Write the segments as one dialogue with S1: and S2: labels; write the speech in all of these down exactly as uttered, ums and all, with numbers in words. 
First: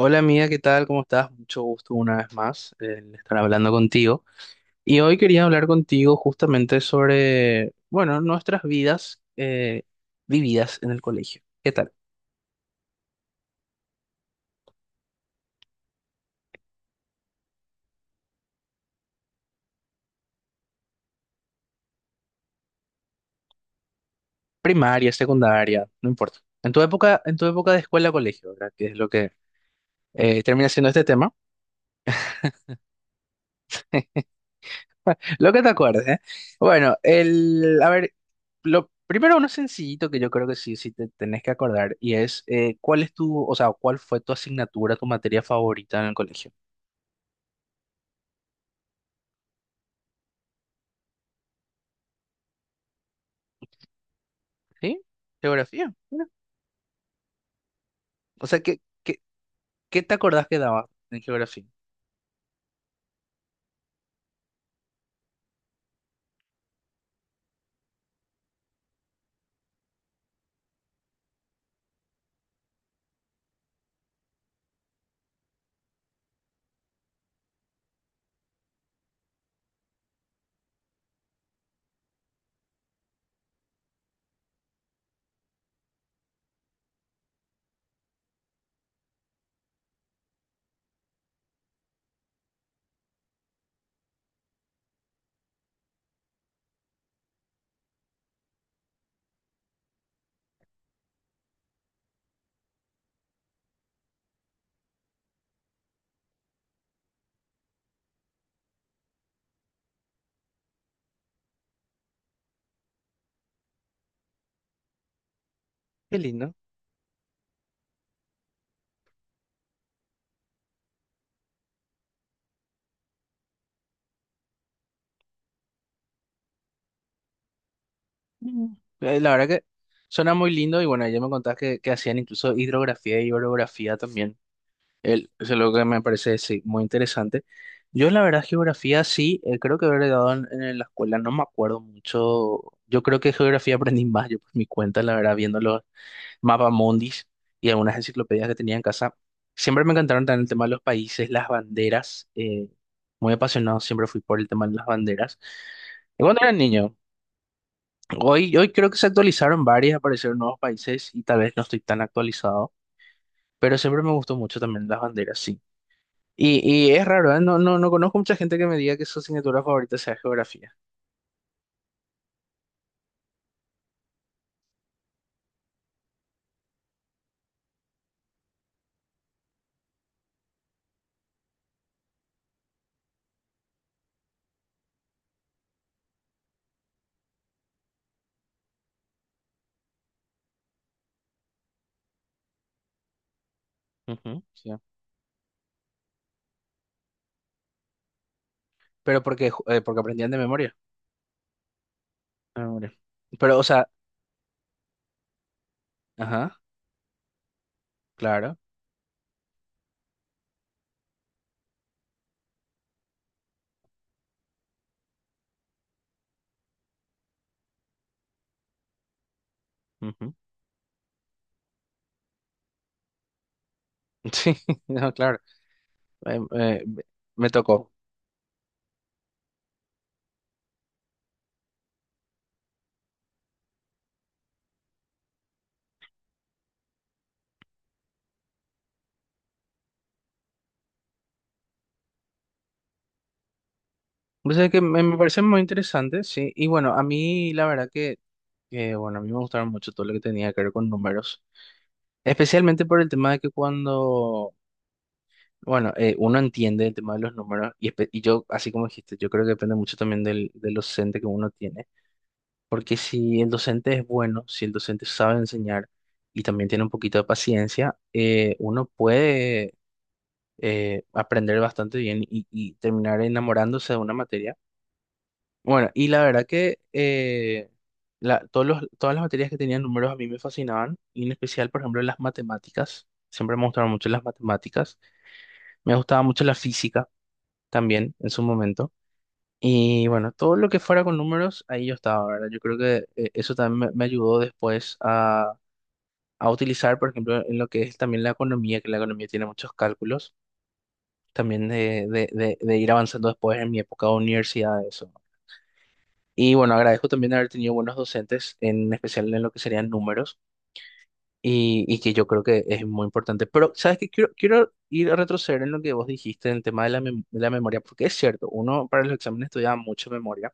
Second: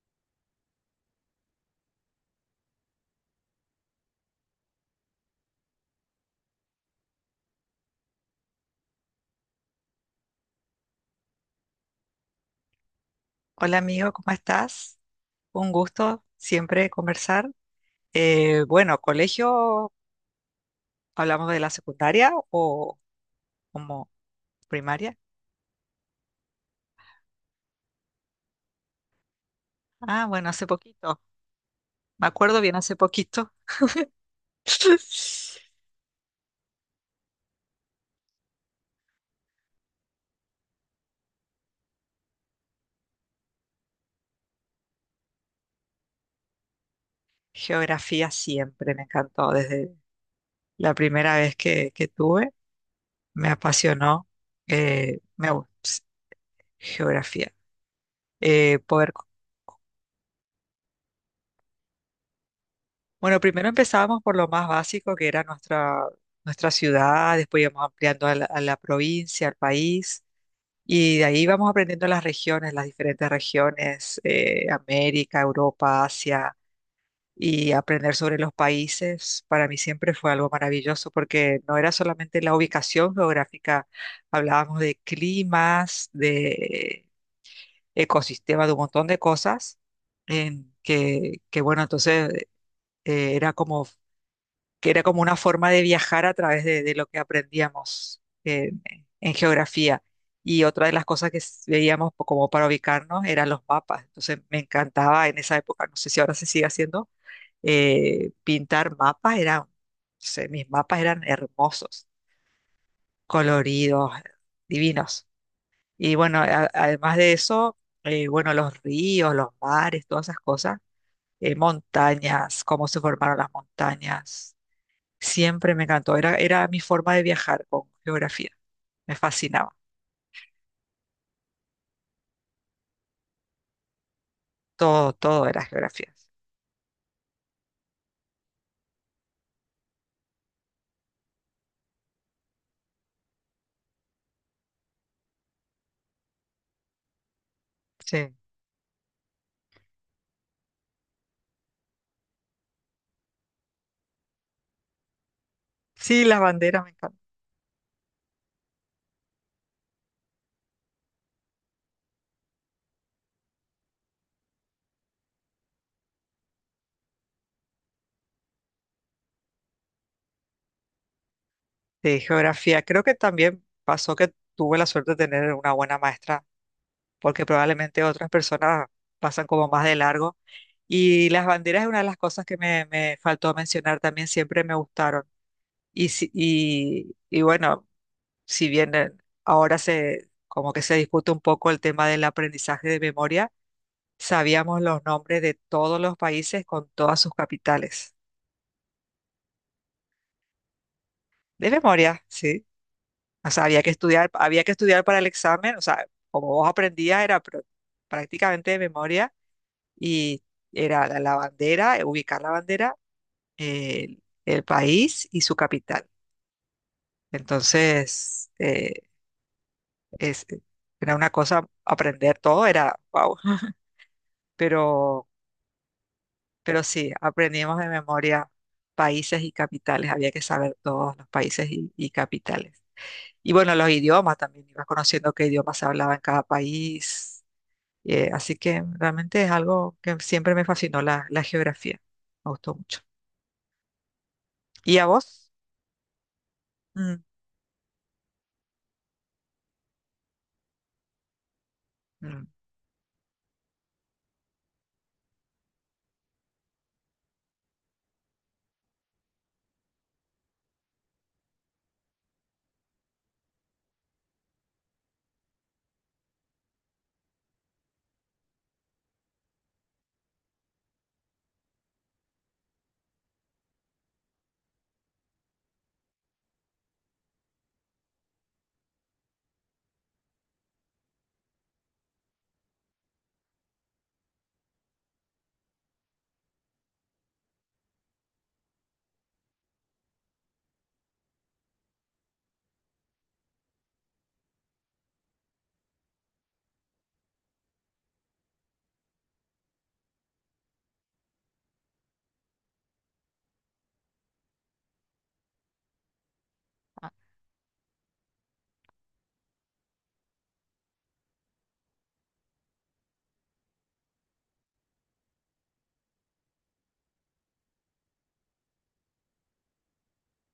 S1: Hola amiga, ¿qué tal? ¿Cómo estás? Mucho gusto una vez más eh, en estar hablando contigo. Y hoy quería hablar contigo justamente sobre, bueno, nuestras vidas eh, vividas en el colegio. ¿Qué tal?
S2: Hola amigo, ¿cómo estás? Un gusto siempre conversar. Eh, bueno, colegio, ¿hablamos de la secundaria o como
S1: Primaria,
S2: primaria?
S1: secundaria, no importa. En tu época, en tu época de escuela-colegio, ¿verdad? Que es lo que
S2: Ah,
S1: eh,
S2: bueno, hace
S1: termina siendo este
S2: poquito.
S1: tema.
S2: Me acuerdo bien hace poquito.
S1: Lo que te acuerdes, ¿eh? Bueno, el, a ver, lo primero uno sencillito que yo creo que sí, sí te tenés que acordar y es eh, ¿cuál es tu, o sea, cuál fue tu asignatura, tu materia favorita en el colegio?
S2: Geografía siempre me encantó desde la primera vez que, que tuve. Me apasionó.
S1: ¿Sí?
S2: eh, me, gus-
S1: Geografía, mira.
S2: Geografía.
S1: O sea,
S2: Eh,
S1: ¿qué,
S2: poder
S1: qué, qué te acordás que daba en geografía?
S2: Bueno, primero empezábamos por lo más básico, que era nuestra, nuestra ciudad, después íbamos ampliando a la, a la provincia, al país, y de ahí íbamos aprendiendo las regiones, las diferentes regiones, eh, América, Europa, Asia, y aprender sobre los países. Para mí siempre fue algo maravilloso, porque no era solamente la ubicación geográfica, hablábamos de climas, de ecosistemas, de un montón de cosas en que, que bueno, entonces eh, era como que era como una forma de viajar a través de, de lo que aprendíamos eh, en geografía. Y otra de las cosas que s- veíamos po- como para ubicarnos eran los mapas. Entonces me encantaba en esa época, no sé si ahora se sigue haciendo, eh, pintar mapas. Eran, no sé, mis mapas eran hermosos, coloridos, divinos. Y
S1: Qué
S2: bueno,
S1: lindo.
S2: a- además de eso, eh, bueno, los ríos, los mares, todas esas cosas, eh, montañas, cómo se formaron las montañas. Siempre me encantó. Era, era mi forma de viajar con geografía.
S1: Mm.
S2: Me
S1: Eh, la verdad que
S2: fascinaba.
S1: suena muy lindo y bueno, ya me contás que, que hacían incluso hidrografía y orografía también.
S2: Todo,
S1: El,
S2: todo
S1: eso es
S2: era
S1: lo que me
S2: geografía.
S1: parece sí, muy interesante. Yo la verdad geografía sí, eh, creo que haber dado en, en la escuela, no me acuerdo mucho. Yo creo que geografía aprendí más yo por mi cuenta, la verdad, viendo mundis y algunas
S2: Sí.
S1: enciclopedias que tenía en casa. Siempre me encantaron también el tema de los países, las banderas. Eh, muy apasionado siempre fui por el tema de las banderas. Y
S2: Sí,
S1: cuando
S2: las
S1: era
S2: banderas me
S1: niño,
S2: encantan.
S1: hoy, hoy creo que se actualizaron varias, aparecieron nuevos países y tal vez no estoy tan actualizado, pero siempre me gustó mucho también las banderas, sí. Y, y es raro, ¿eh? No, no, no conozco mucha gente que me diga que su asignatura favorita sea geografía.
S2: Sí, geografía. Creo que también pasó que tuve la suerte de tener una buena maestra, porque probablemente otras personas pasan como más de largo. Y las banderas es una de las cosas que me, me faltó mencionar también, siempre me gustaron. Y, si- y, y bueno, si bien eh, ahora se, como que se discute un poco el tema del aprendizaje de memoria.
S1: Ujú, sí.
S2: Sabíamos los nombres de todos los países con todas sus capitales.
S1: Pero porque, ju- eh, porque aprendían de memoria,
S2: De memoria,
S1: de
S2: sí.
S1: memoria.
S2: O
S1: Pero, o
S2: sea, había
S1: sea,
S2: que estudiar, había que estudiar para el examen. O sea, como
S1: ajá,
S2: vos aprendías, era pr-
S1: claro,
S2: prácticamente de memoria. Y era la, la bandera, eh, ubicar la bandera, el, el país y su capital. Entonces, eh,
S1: ujú.
S2: es, era una cosa aprender todo, era wow.
S1: Sí,
S2: Pero
S1: no, claro. eh,
S2: Pero
S1: eh,
S2: sí,
S1: me
S2: aprendimos de
S1: tocó.
S2: memoria países y capitales, había que saber todos los países y, y capitales. Y bueno, los idiomas también, ibas conociendo qué idioma se hablaba en cada país. Eh, así que realmente es algo que siempre me fascinó la, la geografía, me gustó mucho.
S1: O sea que
S2: ¿Y
S1: me,
S2: a
S1: me parece
S2: vos?
S1: muy interesante, sí. Y bueno, a
S2: Mm,
S1: mí la verdad que, que, bueno, a mí me gustaron mucho todo lo que tenía que ver con números.
S2: mm,
S1: Especialmente por el tema de que cuando, bueno, eh, uno entiende el tema de los números y, espe- y yo, así como dijiste, yo creo que depende mucho también del, del docente que uno tiene. Porque si el docente es bueno, si el docente sabe enseñar y también tiene un poquito de paciencia, eh, uno puede eh, aprender bastante bien y y terminar enamorándose de una materia. Bueno, y la verdad que eh, la- todos los, todas las materias que tenían números a mí me fascinaban, y en especial, por ejemplo, las matemáticas. Siempre me gustaron mucho las matemáticas. Me gustaba mucho la física también en su momento. Y bueno, todo lo que fuera con números, ahí yo estaba, ¿verdad? Yo creo que eh, eso también me, me ayudó después a, a utilizar, por ejemplo, en lo que es también la economía, que la economía tiene muchos cálculos, también de, de, de, de ir avanzando después en mi época de universidad, eso. Y bueno, agradezco
S2: ah,
S1: también haber tenido buenos docentes, en especial en lo que serían números, y, y que yo creo que es muy importante. Pero, ¿sabes qué? Quiero, quiero ir a retroceder en lo que vos dijiste en el tema de la, mem- de la memoria, porque es cierto, uno para los exámenes estudia mucha memoria.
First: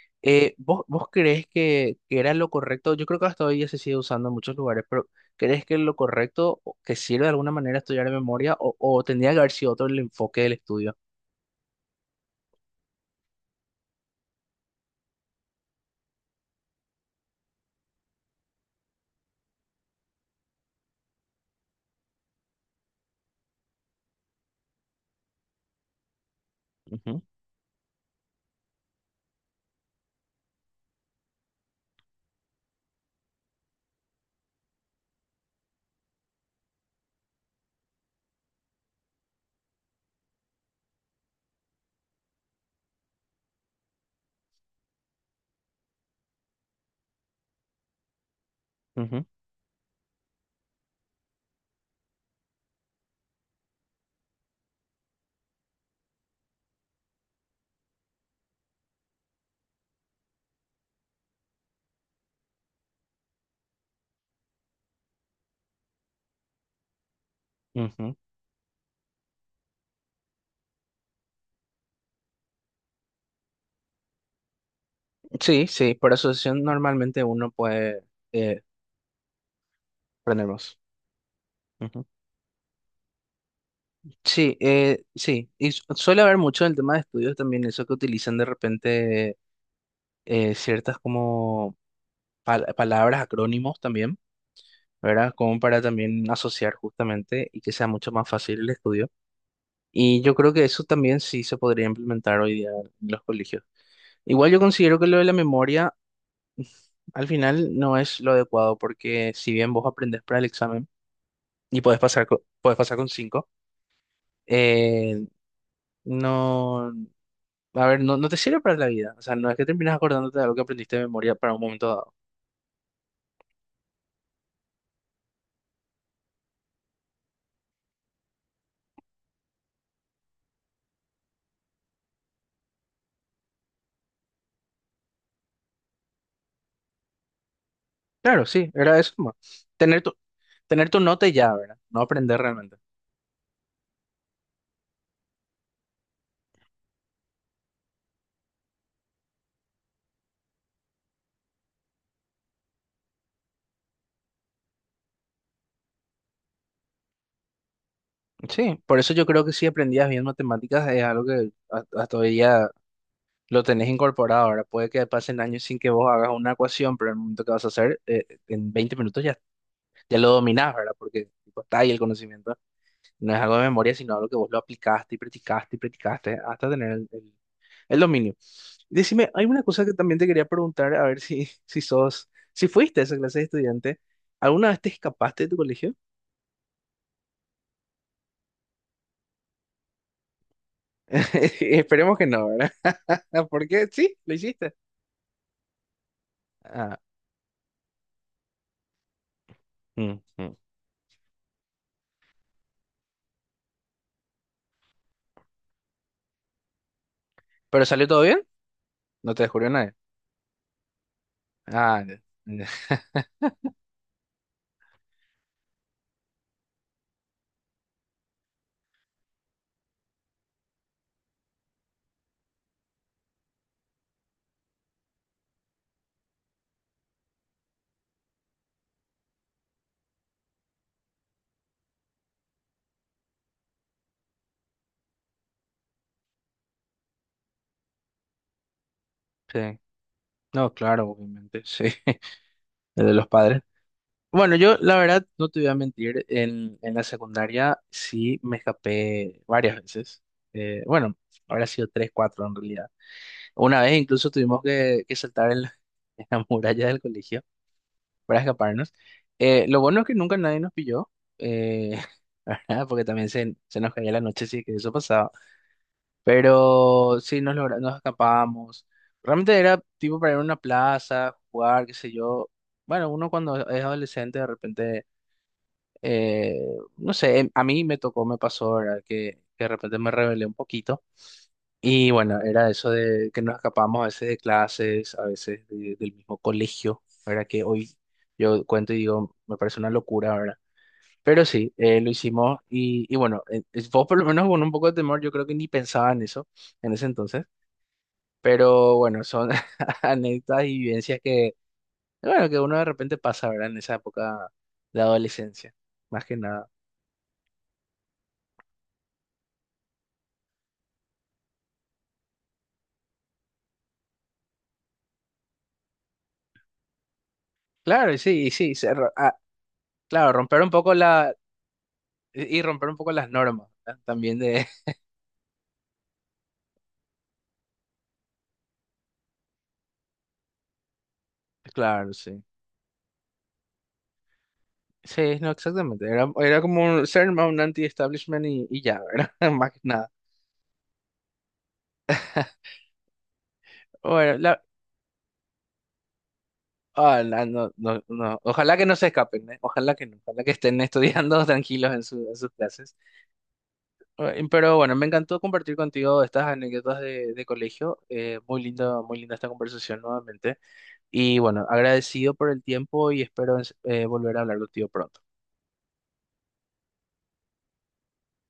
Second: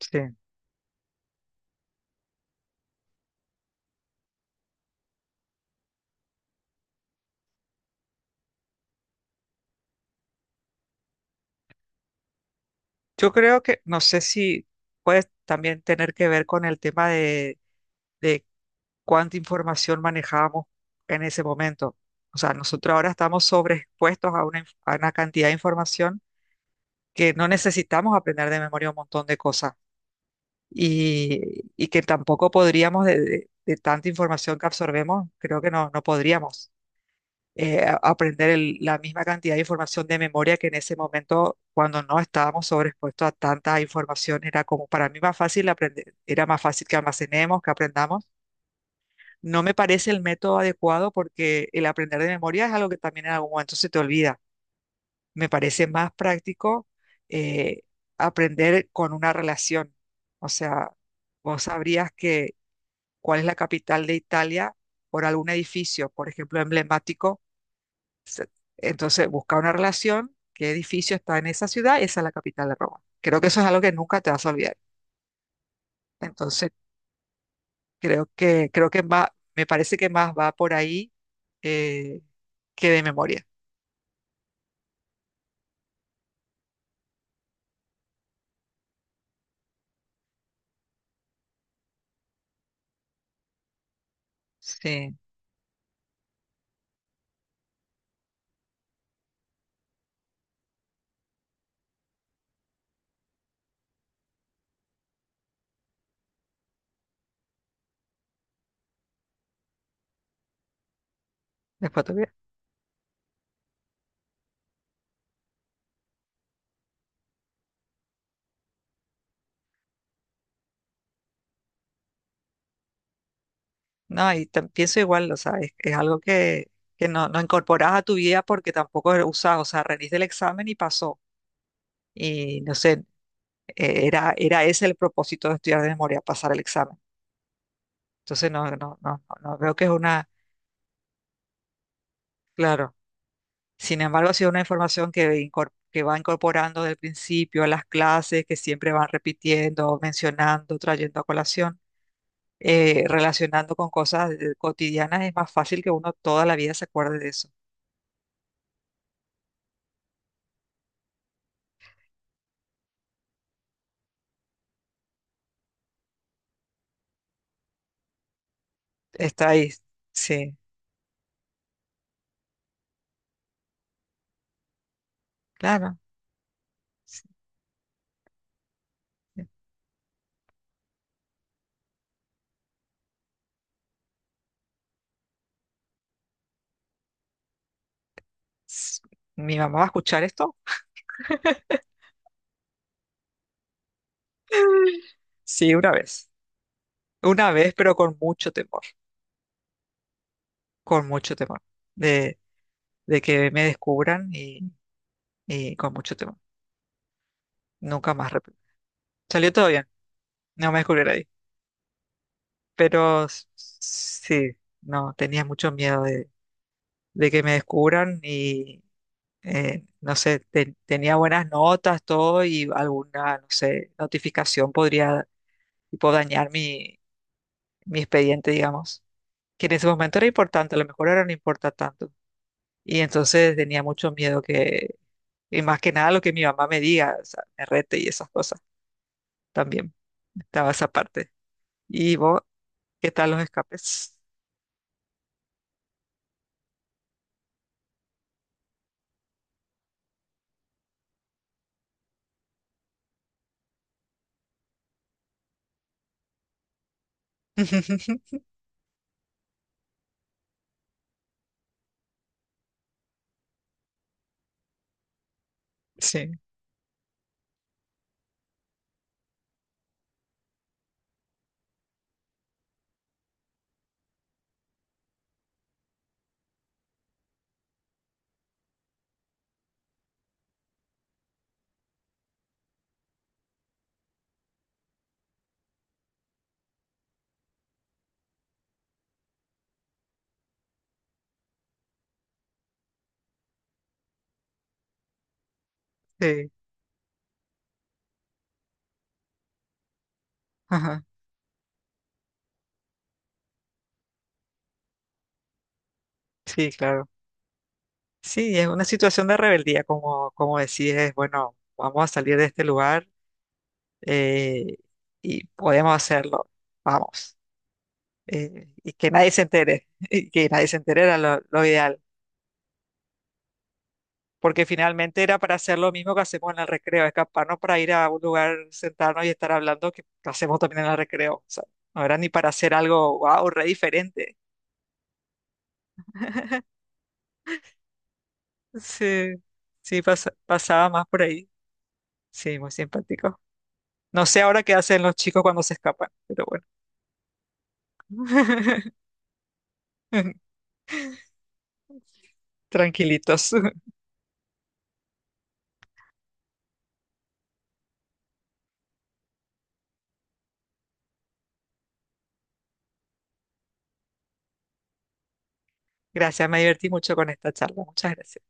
S2: sí.
S1: Eh, ¿vos, vos crees que, que era lo correcto? Yo creo que hasta hoy ya se sigue usando en muchos lugares, pero ¿crees que lo correcto, o que sirve de alguna manera estudiar de memoria, o, o tendría que haber sido otro el enfoque del estudio?
S2: Yo creo que, no sé si puede también tener que ver con el tema de, cuánta información manejábamos en ese momento. O sea, nosotros ahora estamos sobreexpuestos a una, inf- a una cantidad de información
S1: Ujú,
S2: que no necesitamos aprender de memoria un montón de cosas y, y que tampoco podríamos, de, de- de tanta información que absorbemos, creo que no, no podríamos eh, a- aprender el- la misma cantidad de información de memoria que en ese momento, cuando no estábamos sobreexpuestos a tanta información, era como para mí más fácil aprender, era más fácil que almacenemos, que aprendamos.
S1: ujú,
S2: No me parece el método adecuado porque el aprender de memoria es algo que también en algún momento se te olvida. Me parece más práctico eh, aprender con una relación. O sea, vos sabrías que cuál es la capital de Italia por algún edificio, por ejemplo, emblemático.
S1: ujú.
S2: Entonces, busca una relación, qué edificio está en esa ciudad, esa es la capital de Roma. Creo que eso es algo que nunca te vas a olvidar.
S1: Sí, sí, por asociación
S2: Entonces,
S1: normalmente uno puede
S2: creo
S1: eh,
S2: que, creo que va, me parece que más
S1: aprender
S2: va por
S1: más.
S2: ahí, eh, que de memoria.
S1: Sí, eh, sí, y su- suele haber mucho en el tema de estudios también eso que utilizan de repente eh, ciertas como pal- palabras, acrónimos también,
S2: Sí,
S1: ¿verdad? Como para también asociar justamente y que sea mucho más fácil el estudio. Y yo creo que eso también sí se podría implementar hoy día en los colegios. Igual yo considero que lo de la memoria al final no es lo adecuado porque si bien vos aprendés para el examen y podés
S2: después te voy
S1: pasar,
S2: a-
S1: co- podés pasar con cinco, eh, no. A ver, no, no te sirve para la vida. O sea, no es que terminas acordándote de algo que aprendiste de memoria para un momento dado.
S2: No, y tam- pienso igual, o sea, es, es algo que, que no, no incorporas a tu vida porque tampoco lo usás, o sea, rendiste el examen y pasó. Y no sé, eh, era, era ese el propósito de estudiar de memoria, pasar el examen.
S1: Claro,
S2: Entonces, no,
S1: sí,
S2: no,
S1: era
S2: no,
S1: eso
S2: no,
S1: más.
S2: no veo que es
S1: Tener tu,
S2: una,
S1: tener tu nota y ya, ¿verdad? No aprender realmente.
S2: claro. Sin embargo, ha sido una información que, incor- que va incorporando del principio a las clases, que siempre van repitiendo, mencionando, trayendo a colación, eh, relacionando con cosas eh, cotidianas, es más fácil que uno toda la vida se acuerde de eso.
S1: Sí, por eso yo creo que si aprendías bien matemáticas es algo que hasta hasta hoy día lo tenés incorporado. Ahora puede que pasen años sin que vos hagas una ecuación, pero en el momento que vas a hacer, eh, en veinte minutos ya,
S2: Está ahí.
S1: ya lo
S2: Sí,
S1: dominás, ¿verdad? Porque tipo, está ahí el conocimiento. No es algo de memoria, sino algo que vos lo aplicaste y practicaste y
S2: claro.
S1: practicaste hasta tener el,
S2: Sí,
S1: el- el dominio. Decime, hay una cosa que también te quería preguntar, a ver si, si sos, si fuiste a esa clase de estudiante, ¿alguna vez te escapaste de tu colegio?
S2: sí. ¿Mi mamá va a escuchar esto?
S1: Esperemos que no, ¿verdad? Porque sí, lo hiciste.
S2: Sí, una vez.
S1: Ah,
S2: Una vez, pero con mucho temor.
S1: mm, mm.
S2: Con mucho temor. De, de que me descubran y, y con mucho temor.
S1: ¿Pero salió
S2: Nunca
S1: todo
S2: más.
S1: bien?
S2: Rep-
S1: ¿No te
S2: Salió
S1: descubrió
S2: todo bien.
S1: nadie?
S2: No me descubrieron ahí.
S1: Ah, ya, ya.
S2: Pero s- sí, no, tenía mucho miedo de, de que me descubran y eh, no sé, te- tenía buenas notas, todo y alguna, no sé, notificación podría tipo dañar mi mi expediente, digamos, que en ese momento era importante, a lo mejor ahora no importa tanto. Y entonces tenía mucho miedo que, y más que nada lo que mi mamá me diga, o sea, me rete y esas cosas
S1: Sí.
S2: también. Estaba
S1: No,
S2: esa
S1: claro,
S2: parte.
S1: obviamente, sí.
S2: ¿Y vos,
S1: El
S2: qué
S1: de los
S2: tal los
S1: padres.
S2: escapes?
S1: Bueno, yo la verdad no te voy a mentir, en, en la secundaria sí me escapé varias veces. Eh, bueno, habrá sido tres, cuatro en realidad. Una vez incluso tuvimos que, que saltar en la, en la muralla del colegio para escaparnos. Eh, lo bueno es que nunca nadie nos pilló, eh, ¿verdad? Porque también se, se nos caía la noche, sí que eso pasaba.
S2: Sí,
S1: Pero sí nos, logra- nos escapábamos. Realmente era tipo para ir a una plaza, jugar, qué sé yo. Bueno, uno cuando es adolescente de repente eh, no sé, em- a mí me tocó, me pasó, ¿verdad? Que, que de repente me rebelé un poquito. Y bueno, era eso de que nos escapamos a veces de clases, a veces de- del mismo colegio, ¿verdad? Que hoy yo cuento y digo, me parece una locura, ¿verdad? Pero sí, eh, lo hicimos y, y bueno, eh, es- vos por lo menos con un poco de temor, yo creo que ni pensaba en eso
S2: sí,
S1: en ese entonces. Pero bueno, son anécdotas y
S2: ajá,
S1: vivencias que, bueno, que uno de repente pasa, ¿verdad? En esa época de adolescencia, más que nada.
S2: sí, claro. Sí, es una situación de rebeldía, como, como decides, bueno, vamos a salir de este lugar, eh, y podemos hacerlo, vamos.
S1: Claro, y sí, y
S2: Eh,
S1: sí,
S2: y
S1: se ro-
S2: que nadie
S1: ah,
S2: se entere, y
S1: claro,
S2: que
S1: romper
S2: nadie
S1: un
S2: se
S1: poco
S2: entere era
S1: la
S2: lo, lo ideal,
S1: y y romper un poco las normas, ¿verdad? También de
S2: porque finalmente era para hacer lo mismo que hacemos en el recreo, escaparnos para ir a un lugar, sentarnos y estar hablando, que hacemos también en el recreo, o sea, no
S1: claro,
S2: era ni
S1: sí.
S2: para hacer algo, wow, re diferente.
S1: Sí, no, exactamente. Era, era como un, ser más un anti-establishment y, y ya, ¿verdad?
S2: Sí,
S1: Más que
S2: sí,
S1: nada.
S2: pasa- pasaba más por ahí, sí, muy simpático. No
S1: Bueno,
S2: sé
S1: la,
S2: ahora qué hacen los chicos cuando se escapan, pero bueno,
S1: ah, la- no, no, no. Ojalá que no se escapen, ¿eh? Ojalá que no. Ojalá que estén estudiando tranquilos en, su- en sus clases.
S2: tranquilitos.
S1: Eh, Pero bueno, me encantó compartir contigo estas anécdotas de, de colegio. Eh, muy lindo, muy linda esta conversación nuevamente. Y bueno, agradecido por el tiempo y espero eh, volver a hablar contigo pronto.
S2: Gracias, me divertí mucho con esta charla, muchas gracias.